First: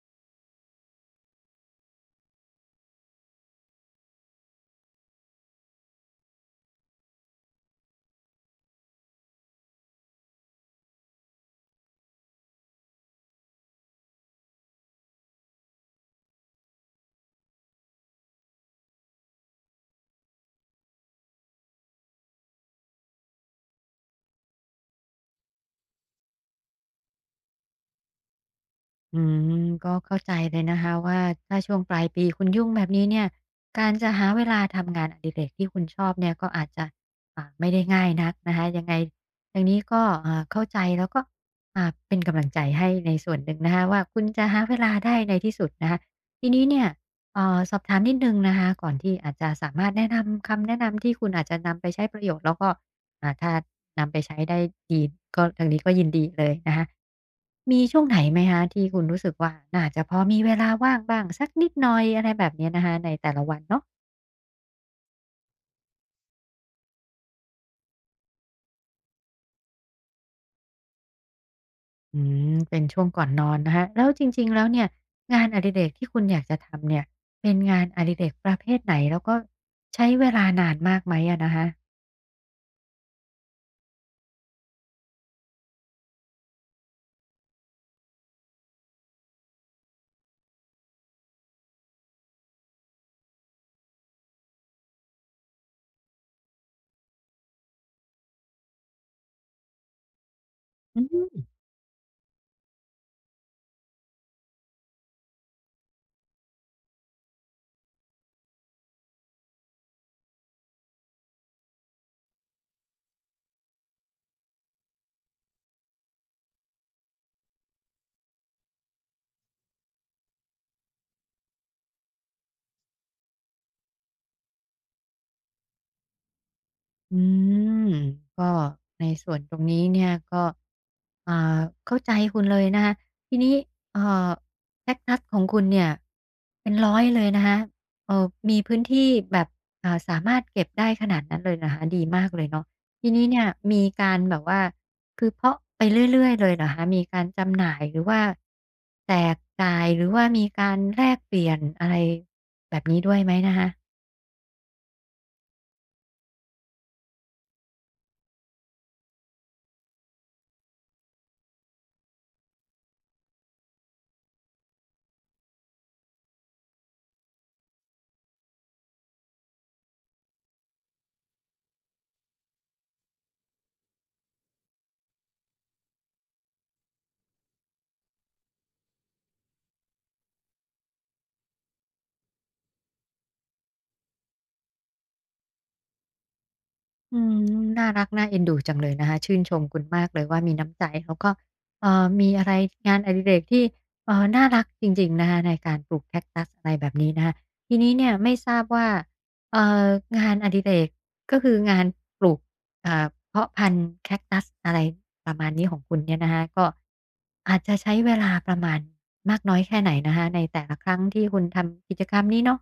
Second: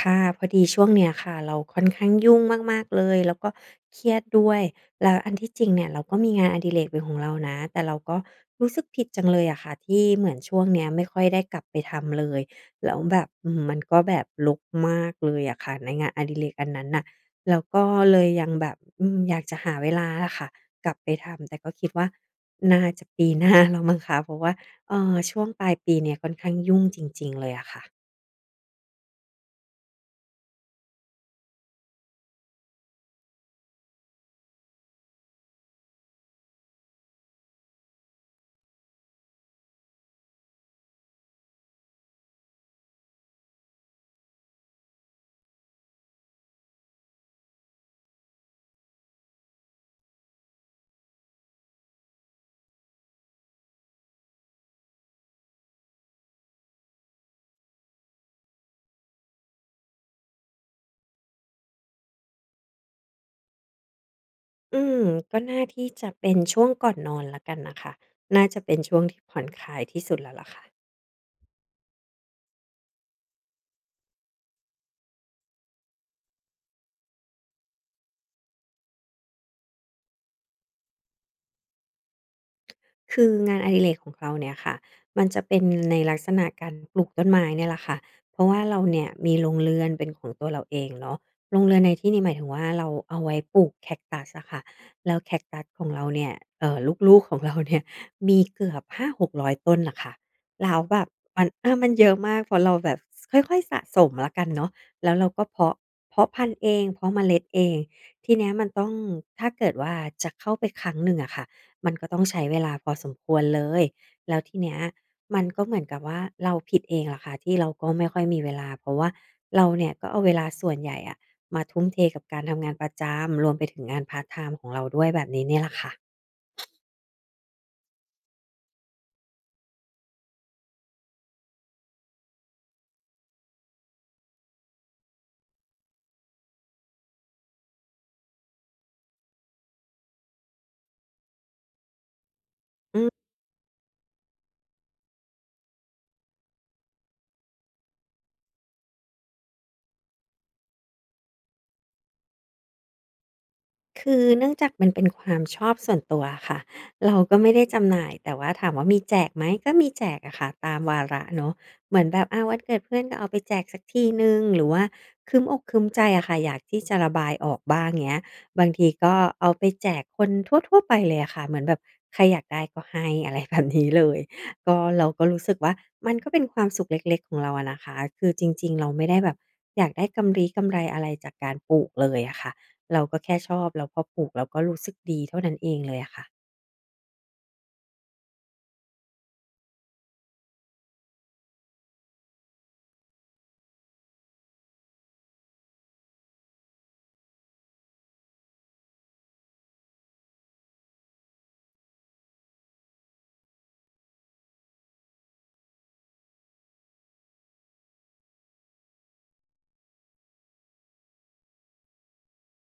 ค่ะพอดีช่วงเนี้ยค่ะเราค่อนข้างยุ่งมากๆเลยแล้วก็เครียดด้วยแล้วอันที่จริงเนี่ยเราก็มีงานอดิเรกเป็นของเรานะแต่เราก็รู้สึกผิดจังเลยอะค่ะที่เหมือนช่วงเนี้ยไม่ค่อยได้กลับไปทำเลยแล้วแบบมันก็แบบรกมากเลยอะค่ะในงานอดิเรกอันนั้นน่ะแล้วก็เลยยังแบบอยากจะหาเวลาอะค่ะกลับไปทำแต่ก็คิดว่าน่าจะปีหน้าแล้วมั้งคะเพราะว่าช่วงปลายปีเนี่ยค่อนข้างยุ่งจริงๆเลยอะค่ะ อืก็เข้าใจเลยนะคะว่าถ้าช่วงปลายปีคุณยุ่งแบบนี้เนี่ยการจะหาเวลาทำงานอดิเรกที่คุณชอบเนี่ยก็อาจจะไม่ได้ง่ายนักนะคะยังไงทางนี้ก็เข้าใจแล้วก็เป็นกำลังใจให้ในส่วนหนึ่งนะคะว่าคุณจะหาเวลาได้ในที่สุดนะคะทีนี้เนี่ยสอบถามนิดหนึ่งนะคะก่อนที่อาจจะสามารถแนะนำคำแนะนำที่คุณอาจจะนำไปใช้ประโยชน์แล้วก็ ถ้านำไปใช้ได้ดีก็ทางนี้ก็ยินดีเลยนะคะมีช่วงไหนไหมคะที่คุณรู้สึกว่าน่าจะพอมีเวลาว่างบ้างสักนิดหน่อยอะไรแบบเนี้ยนะคะในแต่ละวันเนาะอืมก็น่าที่จะเป็นช่วงก่อนนอนแล้วกันนะคะน่าจะเป็นช่วงที่ผ่อนคลายที่สุดแล้วล่ะค่ะ อืเป็นช่วงก่อนนอนนะคะแล้วจริงๆแล้วเนี่ยงานอดิเรกที่คุณอยากจะทำเนี่ยเป็นงานอดิเรกประเภทไหนแล้วก็ใช้เวลานานมากไหมอะนะคะคืองานอดิเรกของเราเนี่ยค่ะมันจะเป็นในลักษณะการปลูกต้นไม้เนี่ยแหละค่ะเพราะว่าเราเนี่ยมีโรงเรือนเป็นของตัวเราเองเนาะโรงเรือนในที่นี้หมายถึงว่าเราเอาไว้ปลูกแคคตัสอะค่ะแล้วแคคตัสของเราเนี่ยเอ่อลูกๆของเราเนี่ยมีเกือบหาหกร600ต้นน่ะค่ะแล้วแบอืบม มันเยอะมากเพราะเราแบบสค่อยๆสะสมแล้วกันเนาะแล้วเราก็เพาะเพาะพันธุ์เองเพาะเมล็ดเองทีเนี้ยมันต้องถ้าเกิดว่าจะเข้าไปครั้งหนึ่งอะค่ะ มันก็ต้องใช้เวลาพอสมควรเลย แล้วทีเนี้ยมันก็เหมือนกับว่าเราผิดเองแหละค่ะที่เราก็ไม่ค่อยมีเวลาเพราะว่าเราเนี่ยก็เอาเวลาส่วนใหญ่อะมาทุ่มเทกับการทำงานประจำรวมไปถึงงานพาร์ตไทม์ของเราด้วยแบบนี้เนี่ยแหละค่ะอืมก็ในส่วนตรงนี้เนี่ยก็อ่าเข้าใจคุณเลยนะคะทีนี้เอ่อแคคตัสของคุณเนี่ยเป็นร้อยเลยนะคะเอ่อมีพื้นที่แบบสามารถเก็บได้ขนาดนั้นเลยนะคะดีมากเลยเนาะอืทีนี้ม เนี่ยมีการแบบว่าคือเพาะไปเรื่อยๆเลยเหรอคะมีการจำหน่ายหรือว่าแจกจ่ายหรือว่ามีการแลกเปลี่ยนอะไรแบบนี้ด้วยไหมนะคะ คือเนื่องจากมันเป็นความชอบส่วนตัวค่ะเราก็ไม่ได้จำหน่ายแต่ว่าถามว่ามีแจกไหมก็มีแจกอะค่ะตามวาระเนาะเหมือนแบบอาวันเกิดเพื่อนก็เอาไปแจกสักทีหนึ่งหรือว่าครึ้มอกครึ้มใจอะค่ะอยากที่จะระบายออกบ้างเงี้ยบางทีก็เอาไปแจกคนทั่วๆไปเลยอะค่ะเหมือนแบบใครอยากได้ก็ให้ อะไรแบบนี้เลยก็เราก็รู้สึกว่ามันก็เป็นความสุขเล็กๆของเราอะนะคะคือจริงๆเราไม่ได้แบบอยากได้กำลี้กำไรอะไรจากการปลูกเลยอะค่ะ เราก็แค่ชอบแล้วพอปลูกเราก็รู้สึกดีเท่านั้นเองเลยอะค่ะ อืน่ารักน่าเอ็นดูจังเลยนะคะชื่นชมคุณมากเลยว่ามีน้ำใจแล้วก็มีอะไรงานอดิเรกที่น่ารักจริงๆนะคะในการปลูกแคคตัสอะไรแบบนี้นะคะทีนี้เนี่ยไม่ทราบว่าเอ่องานอดิเรกก็คืองานปลูกเพาะพันธุ์แคคตัสอะไรประมาณนี้ของคุณเนี่ยนะคะก็อาจจะใช้เวลาประมาณมากน้อยแค่ไหนนะคะในแต่ละครั้งที่คุณทำกิจกรรมนี้เนาะ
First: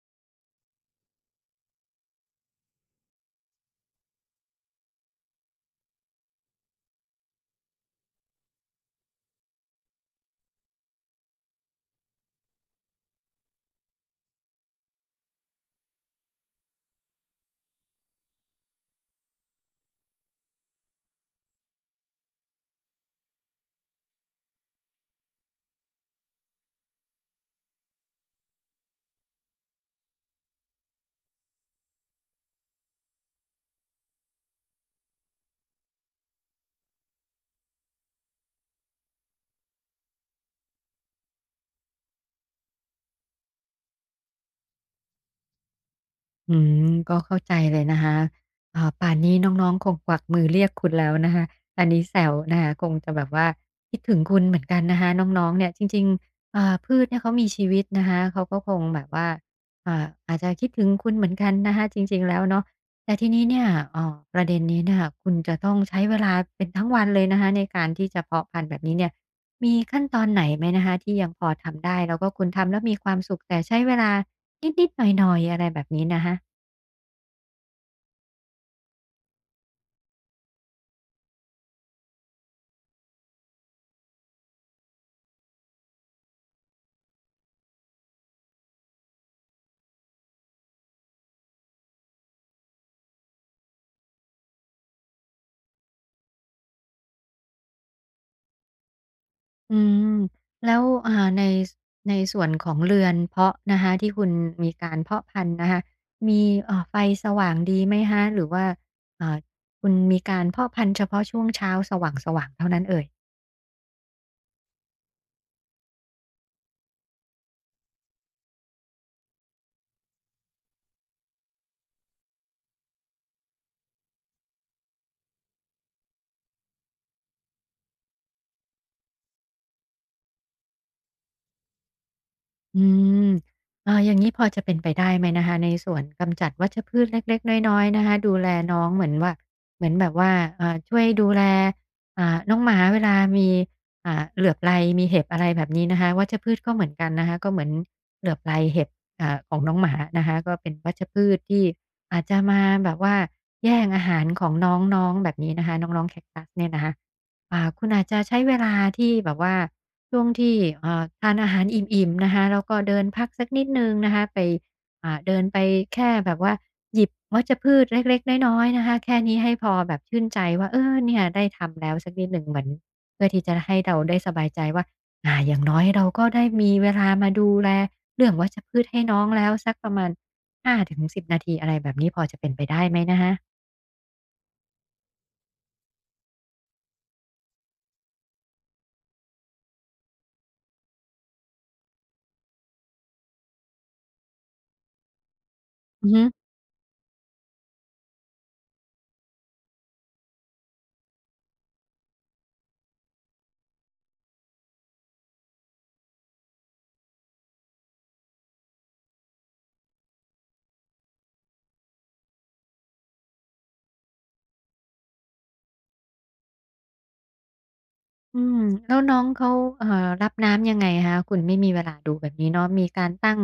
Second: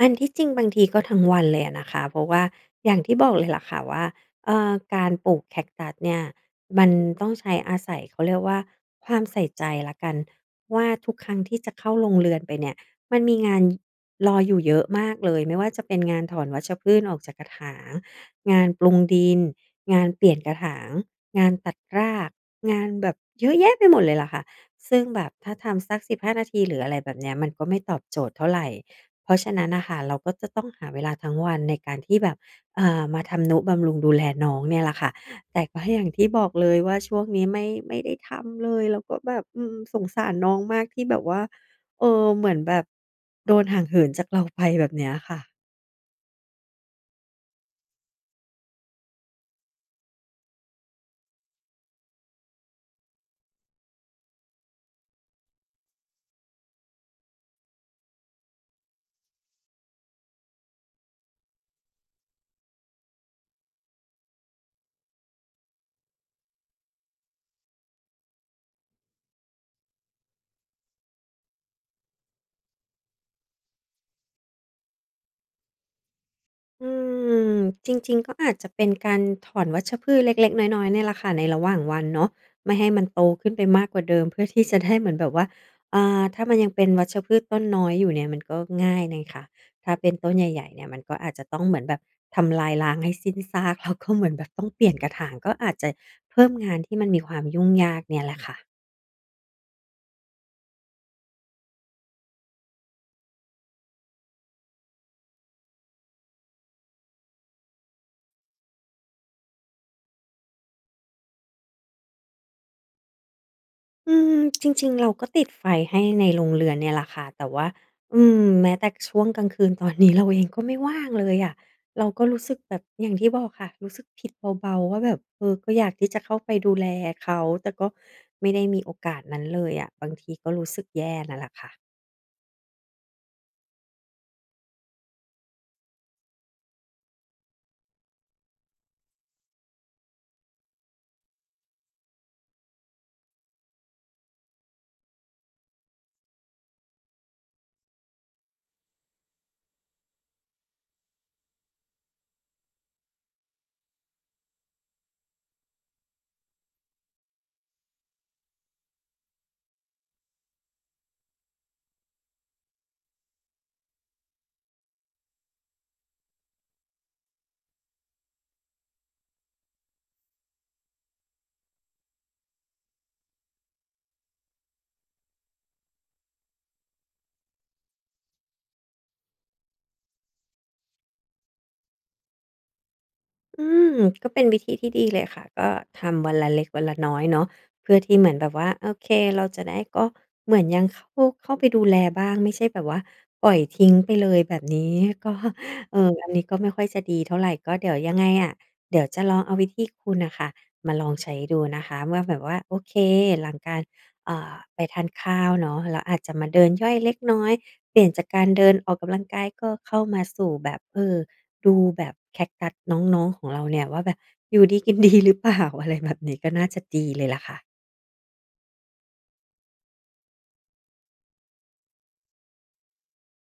อันที่จริงบางทีก็ทั้งวันเลยอะนะคะเพราะว่าอย่างที่บอกเลยล่ะค่ะว่าการปลูกแคคตัสเนี่ยมันต้องใช้อาศัยเขาเรียกว่าความใส่ใจแล้วกันว่าทุกครั้งที่จะเข้าลงเรือนไปเนี่ยมันมีงานรออยู่เยอะมากเลยไม่ว่าจะเป็นงานถอนวัชพืชออกจากกระถางงานปรุงดินงานเปลี่ยนกระถางงานตัดรากงานแบบเยอะแยะไปหมดเลยล่ะค่ะซึ่งแบบถ้าทำสัก15นาทีหรืออะไรแบบเนี้ยมันก็ไม่ตอบโจทย์เท่าไหร เพราะฉะนั้นน่ะค่ะเราก็จะต้องหาเวลาทั้งวันในการที่แบบมาทำนุบำรุงดูแลน้องเนี่ยแหละค่ะแต่ก็ให้อย่างที่บอกเลยว่าช่วงนี้ไม่ได้ทำเลยแล้วก็แบบสงสารน้องมากที่แบบว่าเออเหมือนแบบโดนห่างเหินจากเราไปแบบเนี้ยค่ะ อืก็เข้าใจเลยนะคะป่านนี้น้องๆคงกวักมือเรียกคุณแล้วนะคะอันนี้แซวนะคะคงจะแบบว่าคิดถึงคุณเหมือนกันนะคะน้องๆเนี่ยจริงๆพืชเนี่ยเขามีชีวิตนะคะเขาก็คงแบบว่าอาจจะคิดถึงคุณเหมือนกันนะคะจริงๆแล้วเนาะแต่ทีนี้เนี่ยประเด็นนี้เนี่ยคุณจะต้องใช้เวลาเป็นทั้งวันเลยนะคะในการที่จะเพาะพันธุ์แบบนี้เนี่ยมีขั้นตอนไหนไหมนะคะที่ยังพอทำได้แล้วก็คุณทำแล้วมีความสุขแต่ใช้เวลานิดๆหน่อยๆอะไรแบบนี้นะคะ อืมจริงๆก็อาจจะเป็นการถอนวัชพืชเล็กๆน้อยๆเนี่ยแหละค่ะในระหว่างวันเนาะไม่ให้มันโตขึ้นไปมากกว่าเดิมเพื่อที่จะได้เหมือนแบบว่าถ้ามันยังเป็นวัชพืชต้นน้อยอยู่เนี่ยมันก็ง่ายน่ะค่ะถ้าเป็นต้นใหญ่ๆเนี่ยมันก็อาจจะต้องเหมือนแบบทำลายล้างให้สิ้นซากแล้วก็เหมือนแบบต้องเปลี่ยนกระถางก็อาจจะเพิ่มงานที่มันมีความยุ่งยากเนี่ยแหละค่ะ อืมแล้วในสในส่วนของเรือนเพาะนะคะที่คุณมีการเพาะพันธุ์นะคะมีไฟสว่างดีไหมฮะหรือว่าเอ่อคุณมีการเพาะพันธุ์เฉพาะช่วงเช้าสว่างสว่างเท่านั้นเอ่ย อืมจริงๆเราก็ติดไฟให้ในโรงเรือนเนี่ยแหละค่ะแต่ว่าแม้แต่ช่วงกลางคืนตอนนี้เราเองก็ไม่ว่างเลยอะเราก็รู้สึกแบบอย่างที่บอกค่ะรู้สึกผิดเบาๆว่าแบบเออก็อยากที่จะเข้าไปดูแลเขาแต่ก็ไม่ได้มีโอกาสนั้นเลยอะบางทีก็รู้สึกแย่นั่นแหละค่ะ อืมอย่างนี้พอจะเป็นไปได้ไหมนะคะในส่วนกำจัดวัชพืชเล็กๆน้อยๆนะคะดูแลน้องเหมือนว่าเหมือนแบบว่าช่วยดูแลน้องหมาเวลามีเหลือบไรมีเห็บอะไรแบบนี้นะคะวัชพืชก็เหมือนกันนะคะก็เหมือนเหลือบไรเห็บของน้องหมานะคะก็เป็นวัชพืชที่อาจจะมาแบบว่าแย่งอาหารของน้องๆแบบนี้นะคะน้องๆแคคตัสเนี่ยนะคะ คุณอาจจะใช้เวลาที่แบบว่าช่วงที่ทานอาหารอิ่มๆนะคะแล้วก็เดินพักสักนิดหนึ่งนะคะไปเดินไปแค่แบบว่าหยิบวัชพืชเล็กๆน้อยๆนะคะแค่นี้ให้พอแบบชื่นใจว่าเออเนี่ยได้ทำแล้วสักนิดหนึ่งเหมือนเพื่อที่จะให้เราได้สบายใจว่าอย่างน้อยเราก็ได้มีเวลามาดูแลเรื่องวัชพืชให้น้องแล้วสักประมาณ5-10นาทีอะไรแบบนี้พอจะเป็นไปได้ไหมนะคะอืมก็เป็นวิธีที่ดีเลยค่ะก็ทำวันละเล็กวันละน้อยเนาะเพื่อที่เหมือนแบบว่าโอเคเราจะได้ก็เหมือนยังเข้าไปดูแลบ้างไม่ใช่แบบว่าปล่อยทิ้งไปเลยแบบนี้ก็เอออือฮึ อันนี้ก็ไม่ค่อยจะดีเท่าไรก็เดี๋ยวยังไงอะเดี๋ยวจะลองเอาวิธีคุณน่ะค่ะมาลองใช้ดูนะคะว่าแบบว่าโอเคหลังการไปทานข้าวเนาะเราอาจจะมาเดินย่อยเล็กน้อยเปลี่ยนจากการเดินออกกำลังกายก็เข้ามาสู่แบบเออ ดูแบบแคคตัสน้องๆของเราเนี่ยว่าแบบอยู่ดีกินดีหรือเปล่า อะไรแบบนี้ก็น่าจะดีเลยล่ะค่ะ อืมแล้วน้องเขาเอ่อรับน้ำยังไงคะคุณไม่มีเวลาดูแบบนี้เนาะมีการตั้ง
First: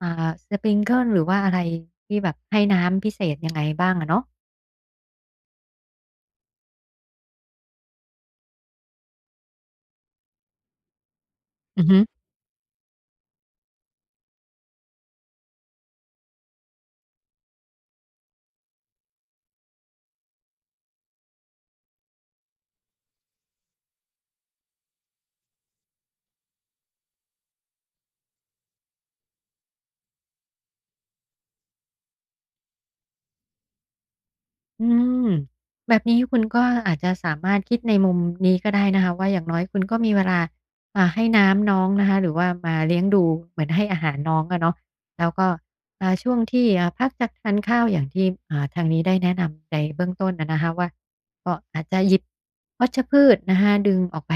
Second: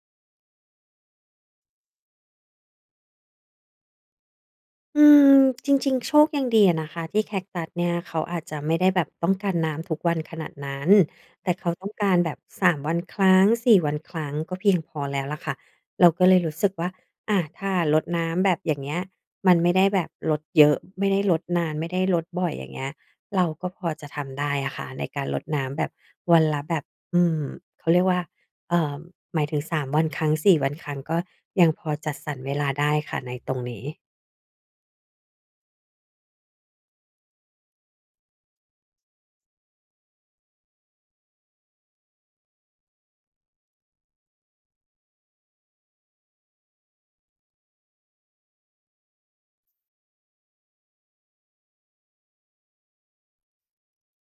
อ่าสปริงเกิลหรือว่าอะไรที่แบบให้น้ำพิเศษยังไงบ้างอะเนาะอืมจริงๆโชคยังดีอะนะคะที่แคคตัสเนี่ยเขาอาจจะไม่ได้แบบต้องการน้ำทุกวันขนาดนั้นแต่เขาอืต้อองฮึ การแบบ3วันครั้งสี่วันครั้งก็เพียงพอแล้วล่ะค่ะเราก็เลยรู้สึกว่าอาถ้ารดน้ำแบบอย่างเงี้ยมันไม่ได้แบบรดเยอะไม่ได้รดนานไม่ได้รดบ่อยอย่างเงี้ยเราก็พอจะทำได้อะค่ะในการรดน้ำแบบวันละแบบอืมเขาเรียกว่าเอ่อหมายถึงสามวันครั้งสี่วันครั้งก็ยังพอจัดสรรเวลาได้ค่ะในตรงนี้ อืมแบบนี้คุณก็อาจจะสามารถคิดในมุมนี้ก็ได้นะคะว่าอย่างน้อยคุณก็มีเวลาให้น้ำน้องนะคะหรือว่ามาเลี้ยงดูเหมือนให้อาหารน้องอะเนาะแล้วก็ช่วงที่พักจากทานข้าวอย่างที่ทางนี้ได้แนะนำในเบื้องต้นอะนะคะว่าก็อาจจะหยิบวัชพืชนะคะดึงออกไป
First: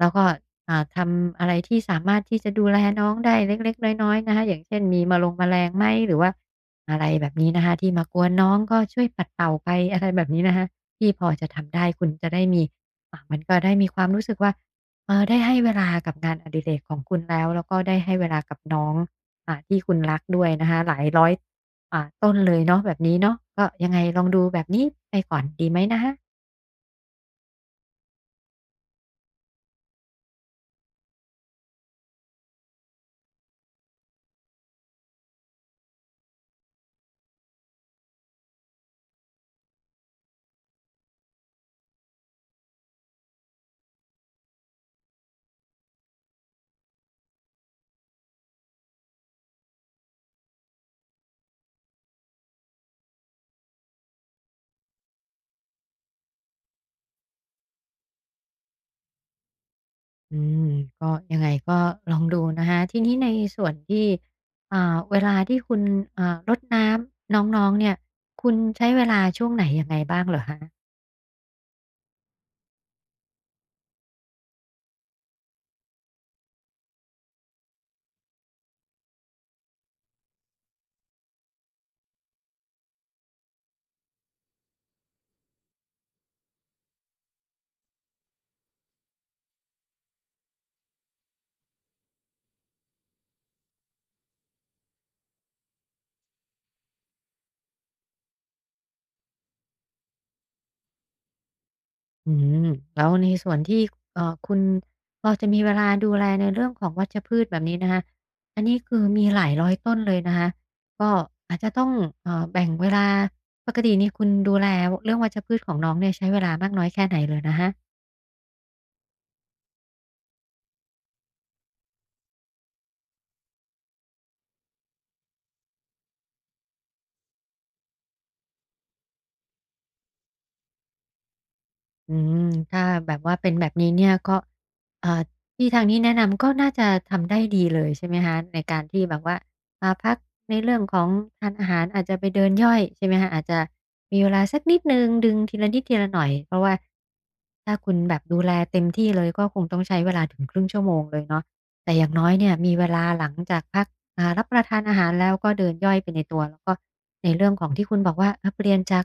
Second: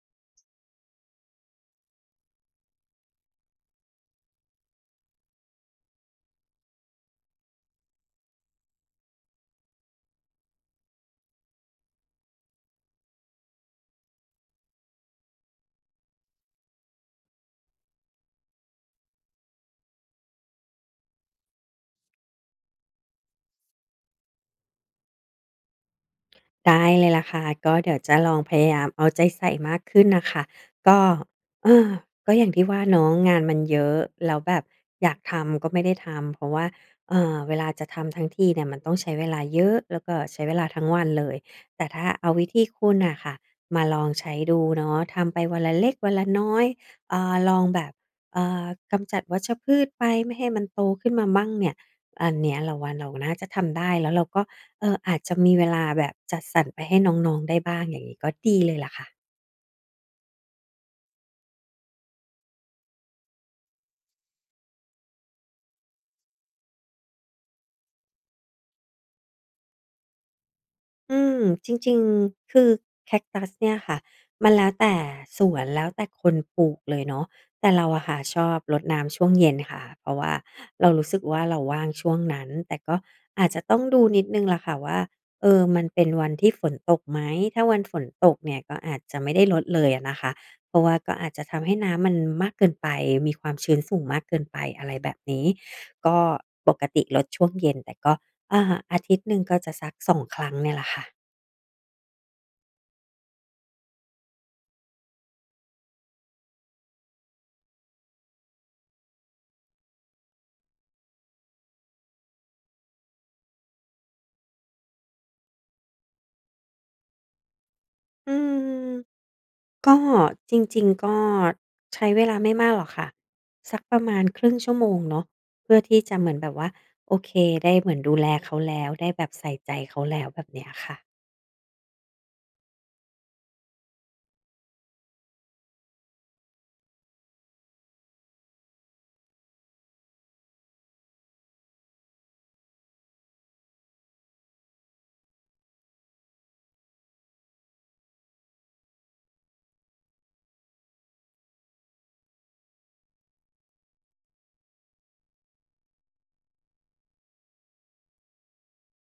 แล้วก็ทำอะไรที่สามารถที่จะดูแลน้องได้เล็กๆน้อยๆนะคะอย่างเช่นมีมะลงแมลงไหมหรือว่า อะไรแบบนี้นะคะที่มากวนน้องก็ช่วยปัดเป่าไป อะไรแบบนี้นะคะที่พอจะทำได้คุณจะได้มีมันก็ได้มีความรู้สึกว่าได้ให้เวลากับงานอดิเรกของคุณแล้วก็ได้ให้เวลากับน้องที่คุณรักด้วยนะคะหลายร้อยต้นเลยเนาะแบบนี้เนาะก็ยังไงลองดูแบบนี้ไปก่อนดีไหมนะคะ ได้เลยล่ะค่ะก็เดี๋ยวจะลองพยายามเอาใจใส่มากขึ้นน่ะค่ะก็เออก็อย่างที่ว่าเนาะงานมันเยอะแล้วแบบอยากทำก็ไม่ได้ทำเพราะว่าเวลาจะทำทั้งทีเนี่ยมันต้องใช้เวลาเยอะแล้วก็ใช้เวลาทั้งวันเลยแต่ถ้าเอาวิธีคุณน่ะค่ะมาลองใช้ดูเนาะทำไปวันละเล็กวันละน้อยลองแบบเอ่อกำจัดวัชพืชไปไม่ให้มันโตขึ้นมามั่งเนี่ยอันเนี้ยเราว่าเราน่าจะทำได้แล้วเราก็ เอออาจจะมีเวลาแบบจัดสรรไปให้น้องๆได้บ้างอย่างนี้ก็ดีเลยล่ะค่ะ อืมก็ยังไงก็ลองดูนะคะทีนี้ในส่วนที่เวลาที่คุณรดน้ำน้องๆเนี่ยคุณใช้เวลาช่วงไหนยังไงบ้างเหรอคะอืมจริงๆ คือแคคตัสเนี่ยค่ะมันแล้วแต่สวนแล้วแต่คนปลูกเลยเนาะแต่เราอะค่ะชอบรดน้ำช่วงเย็นค่ะเพราะว่าเรารู้สึกว่าเราว่างช่วงนั้นแต่ก็อาจจะต้องดูนิดหนึ่งล่ะค่ะว่าเออมันเป็นวันที่ฝนตกไหมถ้าวันฝนตกเนี่ยก็อาจจะไม่ได้รดเลยอะนะคะเพราะว่าก็อาจจะทำให้น้ำมันมากเกินไปมีความชื้นสูงมากเกินไปอะไรแบบนี้ก็ปกติรดช่วงเย็นแต่ก็ อ่าอาทิตย์หนึ่งก็จะสักสองครั้งเนี่ยแหละค่ะอืมแล้วในส่วนที่คุณพอจะมีเวลาดูแลในเรื่องของวัชพืชแบบนี้นะคะอันนี้คือมีหลายร้อยต้นเลยนะคะก็อาจจะต้องแบ่งเวลาปกตินี่คุณดูแลวเรื่องวัชพืชของน้องเนี่ยใช้เวลามากน้อยแค่ไหนเหรอนะคะ อืมก็จริงๆก็ใช้เวลาไม่มากหรอกค่ะสักประมาณครึ่งชั่วโมงเนาะเพื่อที่จะเหมือนแบบว่าโอเคได้เหมือนดูแลเขาแล้วได้แบบใส่ใจเขาแล้วแบบเนี้ยค่ะ อืมถ้าแบบว่าเป็นแบบนี้เนี่ยก็เอ่าที่ทางนี้แนะนำก็น่าจะทำได้ดีเลยใช่ไหมคะในการที่แบบว่าพักในเรื่องของทานอาหารอาจจะไปเดินย่อยใช่ไหมคะอาจจะมีเวลาสักนิดหนึ่งดึงทีละนิดทีละหน่อยเพราะว่าถ้าคุณแบบดูแลเต็มที่เลยก็คงต้องใช้เวลาถึงครึ่งชั่วโมงเลยเนาะแต่อย่างน้อยเนี่ยมีเวลาหลังจากพักรับประทานอาหารแล้วก็เดินย่อยไปในตัวแล้วก็ในเรื่องของที่คุณบอกว่าเปลี่ยนจาก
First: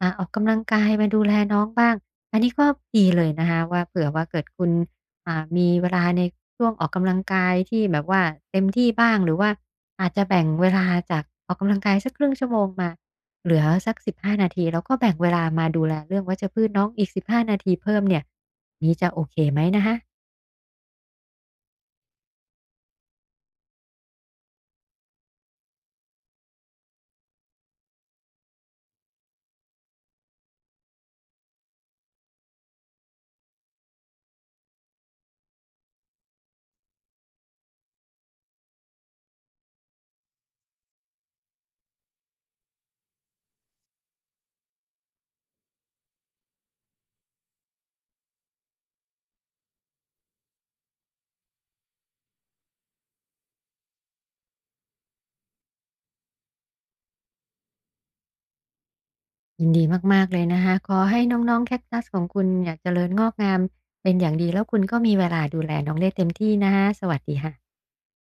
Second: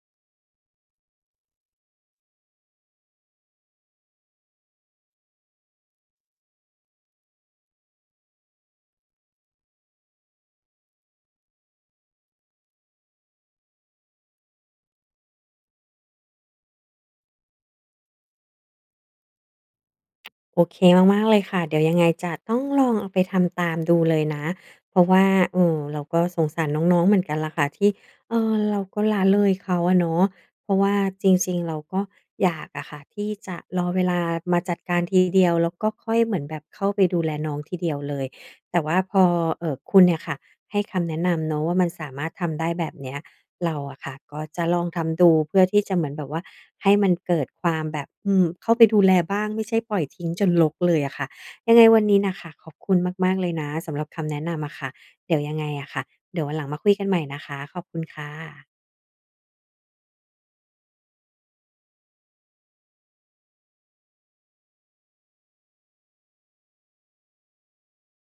ออกกำลังกายมาดูแลน้องบ้างอันนี้ก็ดีเลยนะคะว่าเผื่อว่าเกิดคุณมีเวลาในช่วงออกกำลังกายที่แบบว่าเต็มที่บ้างหรือว่าอาจจะแบ่งเวลาจากออกกำลังกายสักครึ่งชั่วโมงมาเหลือสัก15นาทีแล้วก็แบ่งเวลามาดูแลเรื่องวัชพืชน้องอีก15นาทีเพิ่มเนี่ยนี้จะโอเคไหมนะคะโอเคมากๆเลยค่ะเดี๋ยวยังไงจะต้องลองเอาไปทำตามดูเลยนะเพราะว่าเราก็สงสารน้องๆเหมือนกันล่ะค่ะที่เราก็ละเลยเขาอะเนาะเพราะว่าจริงๆเราก็อยากอะค่ะที่จะรอเวลามาจัดการทีเดียวแล้วก็ค่อยเหมือนแบบเข้าไปดูแลน้องทีเดียวเลยแต่ว่าพอคุณเนี่ยค่ะให้คำแนะนำเนาะว่ามันสามารถทำได้แบบเนี้ย เราอะค่ะก็จะลองทำดูเพื่อที่จะเหมือนแบบว่าให้มันเกิดความแบบอืมเข้าไปดูแลบ้างไม่ใช่ปล่อยทิ้งจนรกเลยอะค่ะยังไงวันนี้น่ะค่ะขอบคุณมากๆเลยนะสำหรับคำแนะนำอะค่ะเดี๋ยวยังไงอะค่ะเดี๋ยววันหลังมาคุยกันใหม่นะคะขอบคุณค่ะยินดีมากๆเลยนะคะขอให้น้องๆแคคตัสของคุณเนี่ยเจริญงอกงามเป็นอย่างดีแล้วคุณก็มีเวลาดูแลน้องได้เต็มที่นะคะสวัสดีค่ะ